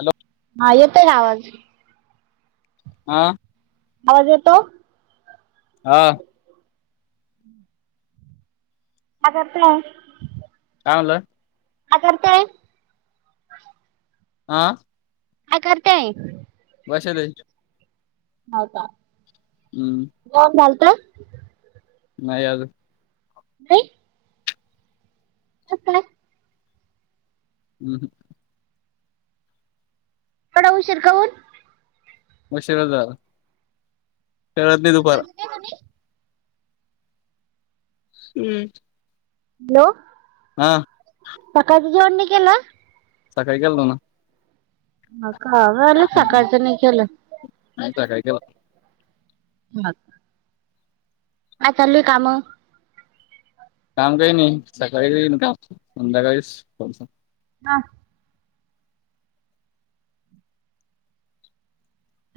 Hello हा येतोय ना आवाज हा आवाज येतो? हा माझा प्लॅन का म्हनल का करताय आह काय करताय? बसलंय. हो कां हम्म. जेवण झालत नाही आजून. नाही. कसं काय. [inaudible] एवढा उशीर कावून. उशीर झाला खेळत नाही दुपार [inaudible] हम्म. हॅलो. हां. सकाळचं जोडणी केला? सकाळी खालो ना. म का बरं सकाळच नाही केलं. [inaudible] [inaudible] काय चालय काम? काम काही नाही सकाळी काही काम संध्याकाळी. हा.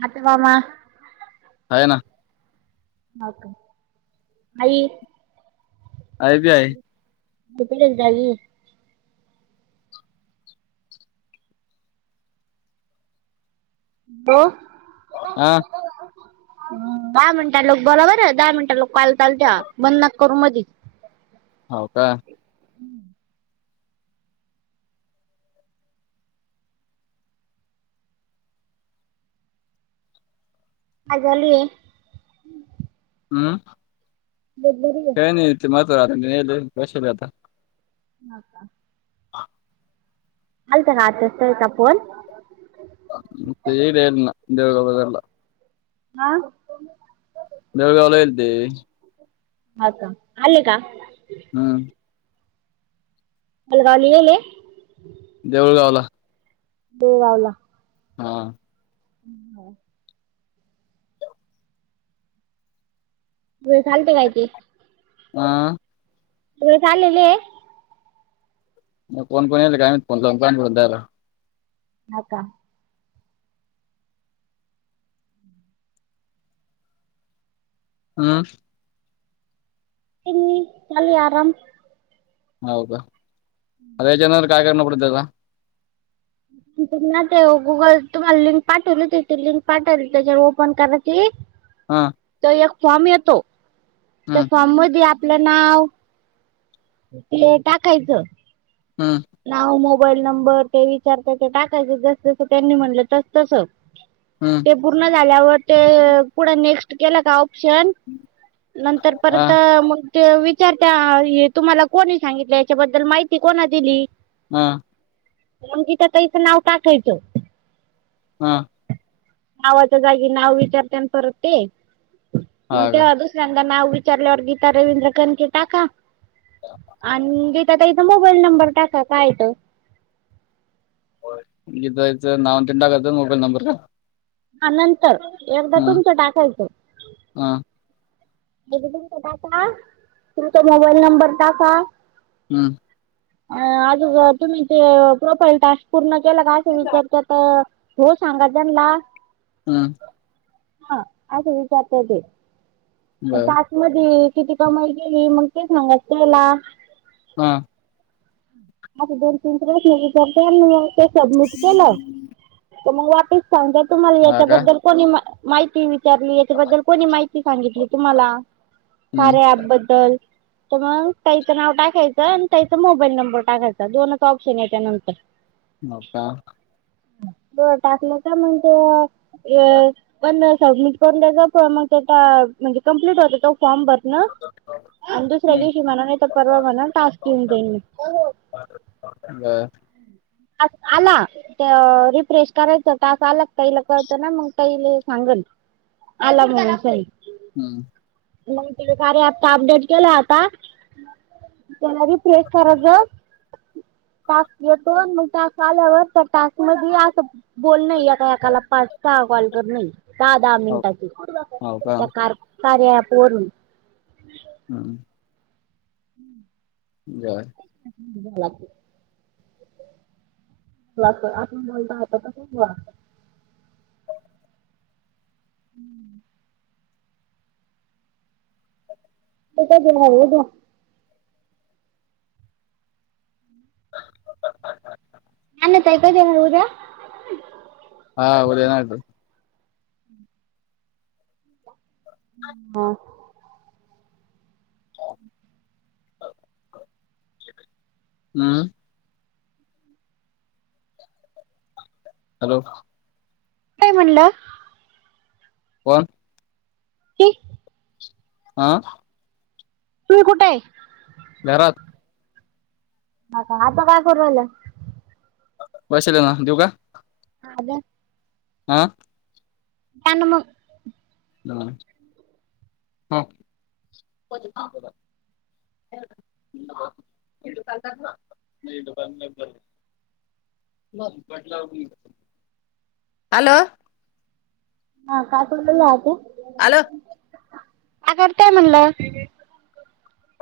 आती, मामा. आहे ना. हो का. आई आई बी आहे. [inaudible] हॅलो. हा. दहा मिनिटा लोक बरोबर आहे दहा मिनिटाल कॉल चालू ठेवा बंद नका करू मधीच. हो का. आ झाली. हम्म. [inaudible] [inaudible] हो का. हा. आलता ना आता त्यांचा फोन. [inaudible] हा. बेळगांवला गेलते. ह का आले का. हां हलवालेले. देऊळगावला. हो लावला. हा. ह् हो. लते काय ते. हा. त चाललेले. मग कोण कोण यायलय काय माहीत, फोन लावून पण बोलता यायल. हा का. हं. किणी चाली आराम. होव तर अरे जेवणाला काय करणार उद्याला तुम्हाला ते गुगल तुम्हाला, किंवा लिंक पाठवलिती ती लिंक पाठल. ततेज्यावर ओपन करा की [unintelligible] हा तो एक फॉम येतो. त्या हम्म फॉम मधी आप पलं नाव. ते टाकायचं हां आ. नाव मोबाईल नंबर ते इचार ते ते टाकायच जस कुठे, तेंनी म्हणलं त तस. हं ते पूर्ण झाल्यावर, ते अ पुढं नेक्स्ट केलं का ऑप्शन नंतर परत हा मंग ते विचारत्या ये तुम्हाला कोणी सांगितले, याच्याबद्दल माहिती कोणा दिली. हां मंग गीता ताईच नाव टाकायचं. हा आवाजा जागी नाव, विचारत्यान परत ते मग हा ते का आदू. चंदा नाव विचारल्यावर गीता, रवींद्र खनकी टाका. आणि गीत त्या ताईचा मोबाईल, नंबर टाका काय येतोय. बरं गीताआईच नाव तेन टाकायचं, मोबाईल नंबर का आनंत एकदा हम्म तुमचं टाकायचं. हा. हेज पण ते टाका तुम्ही, त्यो मोबाईल नंबर टाका. आ अं अजून तुम्ही ते प्रोफाईल टास्क पूर्ण केला का असं विचारत्यात. अं. हो सांगा त्यानला हां. हां असं विचारतंय ते. त्या बर टास्कमध्ये किती कमाई केली, मंग ते सांगा त्याला हां आ आस दोन - तीन प्रश्न विचारत्यात. अन् मग ते सबमिट केलं, तर मग वापिस समजा, तुम्हाला हा का याच्याबद्दल कोणी? मा-माहिती वि विचारली. याच्याबद्दल कोणी माहिती सांगितली, तुम्हाला? हम्म कार्या ॲपबद्दल. तर, मंग ताईचं नाव टाकायचं. अन् ताईचं मोबाईल नंबर टाकायचा. दोनच ऑप्शन येत्या नंतर. हो, का? तर टाकलं का? मग ते, ए पण सबमिट [unintelligible] टा म्हणजे कंप्लीट होतो तो. फॉर्म. [unintelligible] अन् दुसऱ्या हम्म दिवशी म्हणा. नाहीतर परवा म्हना. टास्क येऊन जाईन. हो, हो. [unintelligible] बर. टास्क आला तर रिफ्रेश करायचं. टास आला ताईला कळत ना. मंग ताईले सांगल. आला म्हणून [inaudible] हम्. मग ते, कार्या ॲप अपडेट केलं. आता पुन्हा रिफ्रेश करायचं. तास येतो. तास आल्यावर, त्या तास मधी असं बोलनय. एका- एकाला, पाच- सहा कॉल करनय. दहा - दहा हो मिनिटाची. हो का त्या कार- कार्या ॲपवरून. हम. हं. जेवण. झाला आताच. [unintelligible] आपण बोलता आता, तसंच बोलायचं. हम्म. [unintelligible] काहीतरी हाय उद्या? हा उद्या [unintelligible] हा. [inaudible] अं. हॅलो. काय म्हणलं? कोण? [unintelligible] आं? तुम्ही कुठय? घरात. हा, का? आता काय, करू राहिल्या? पैसे देऊ ना? देऊ का? हा, दे. अं. द्या न, मग. ह. [unintelligible] [unintelligible] बर. [unintelligible] हॅलो. हा कायकलेलाहात हॅलो आगरतय म्हणलं.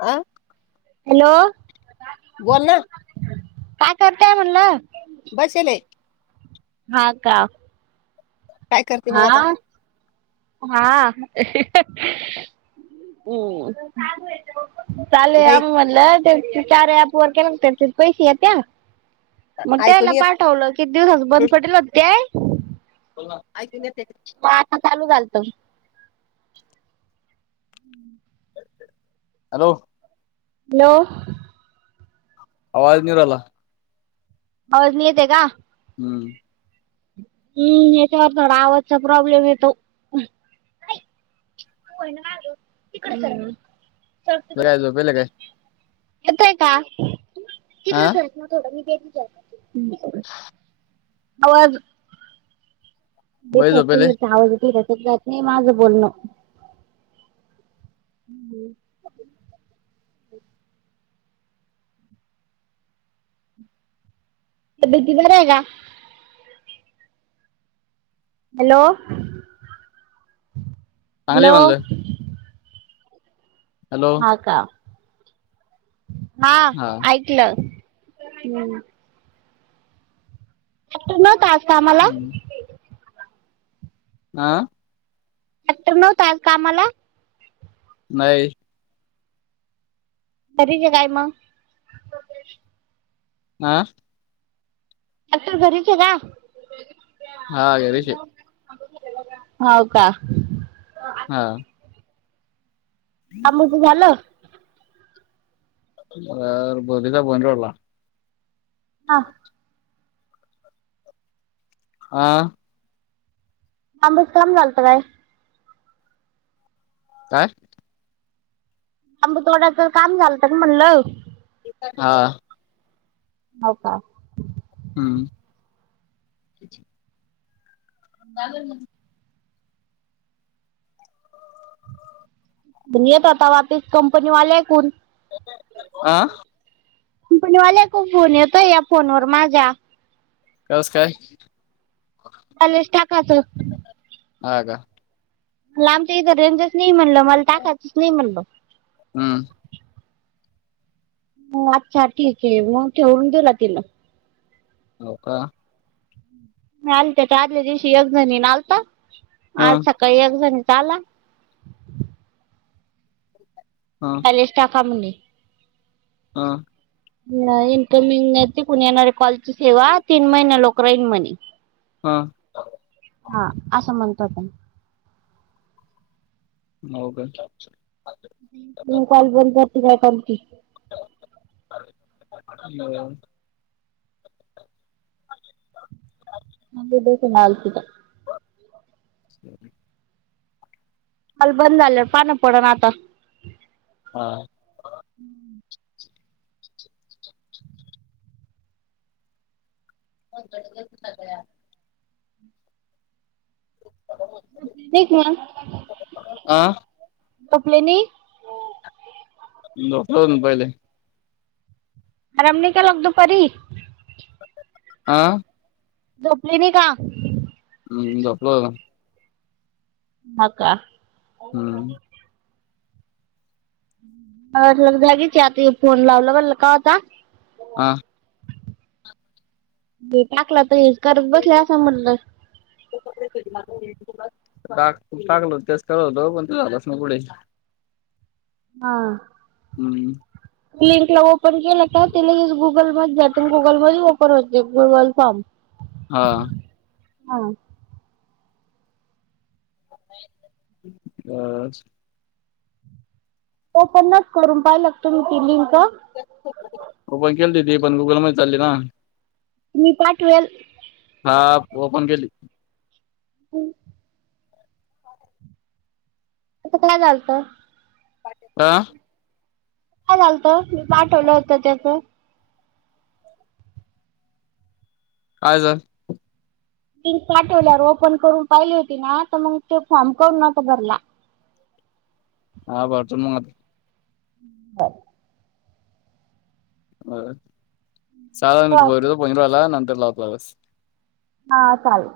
आं हॅलो काय करतेय म्हणलं. बस एलाय. हा का काय करते हा मग आता हा. चालू आहे बाई आम म्हधलं चार अू ववर केला म पैसे या त्या मग त्याला ऐकून येत पाठवलं की दिवसस बंद पडेल होतेय. बोला ऐक पा चालू चालतो. हम्म. हॅलो. हॅलो. आवाज निीरला आवाज नाही येते का? हम्म. हम्म हच्यावर थोडा आवाजचा प्रॉब्लेम येतो. हो ना तिकडे बेजो पेला काय? येतय का हा तिकडेस ना थोडं मी [inaudible] आवाज बाई झोपेले आवाज य नाही माझं बोलणं. हम्. बीती पण आहे का? हॅलो चांगली हॅलो. म्हणलं हॅलो हा का हा ऐकलं ह. नतास का आम्हाला. हा. डाक्टर नव्हत कामला नाही तरीक काय मग. हा. आता घरीच का. हा गेरीशे होव का? हा. आम त झाल. व बधदा बन वाला हा. हा. आम बसकाम घालता काय? काय? आांब थोड्याच काम झालं का म्हणलं? हां हाव का? हम्म कागल म ण येत आता वापीस कंपनी वाले ऐकून. आं कंपनी वाल्या कून फोन येतोय या फोनवर माझ्या नमस्कार बॅलेन्स टाकायचं. हां का. म्हणल आमच्या इथ तर रेंजच नाही म्हणलं मला टाकायच नाही म्हणलं‌ हम्म हो अच्छा ठीक आहे मग ठेवून दिला तिनं. हो का. आल त्या तर आदल्या दिवशी एकजणीन आलता आज हं सकाळी एक जणीचा आला. हां बॅलन्स टाका म्हणे. हां इन्कमिंग नाही तिकून येणारे कॉलची सेवा तीन महिने लोक राहीन म्हणे‌ हां हा असं म्हणत होते. हो का म कॉल बंद करते काय [unintelligible] [unintelligible] [unintelligible] [inaudible] काल बंद झालंय पान पडन आता. हां - [inaudible] - [inaudible] फोन कट [unintelligible] सगळ्या ठीक मग आ झोपले नाही. झोपलो होतो पहिले. आराम नाय केला का दुपारी? हां झोपली नाही का? हम्म झोपलो. हां का? हम्म मला वाटलं जागीचय आता ह्यो फोन लावला म्हणल कवाचा. हां हे टाकला तर हेच करत बसले असल म्हनलं. टाक तू टाकल होत तेच टाकल पण ढळनाच ना पुढे. हां हम्म लिंकला ओपन केलं का ते लगेच गुगल मध्ये जात गुगल मध्येच ओपन होतेते गुगल फॉर्म हा हा बस ओपन नवती करून पाहिल का तुम्ही ती लिंक ओपन केलती ती पण गुगल मध्ये चालली ना. मी पाठवेल. हा ओपन केली. हम्म आता काय झालंत. अ काय झालत मी पाठवलं होत त्याचं कायच. लिंक पाठवल्यावर ओपन करून पाहिली होती ना तर मग ते फॉर्म कउन नव्हता भरला. हा भरच मद ह साधारण परवाला नंतर लावतोस. हा चालल.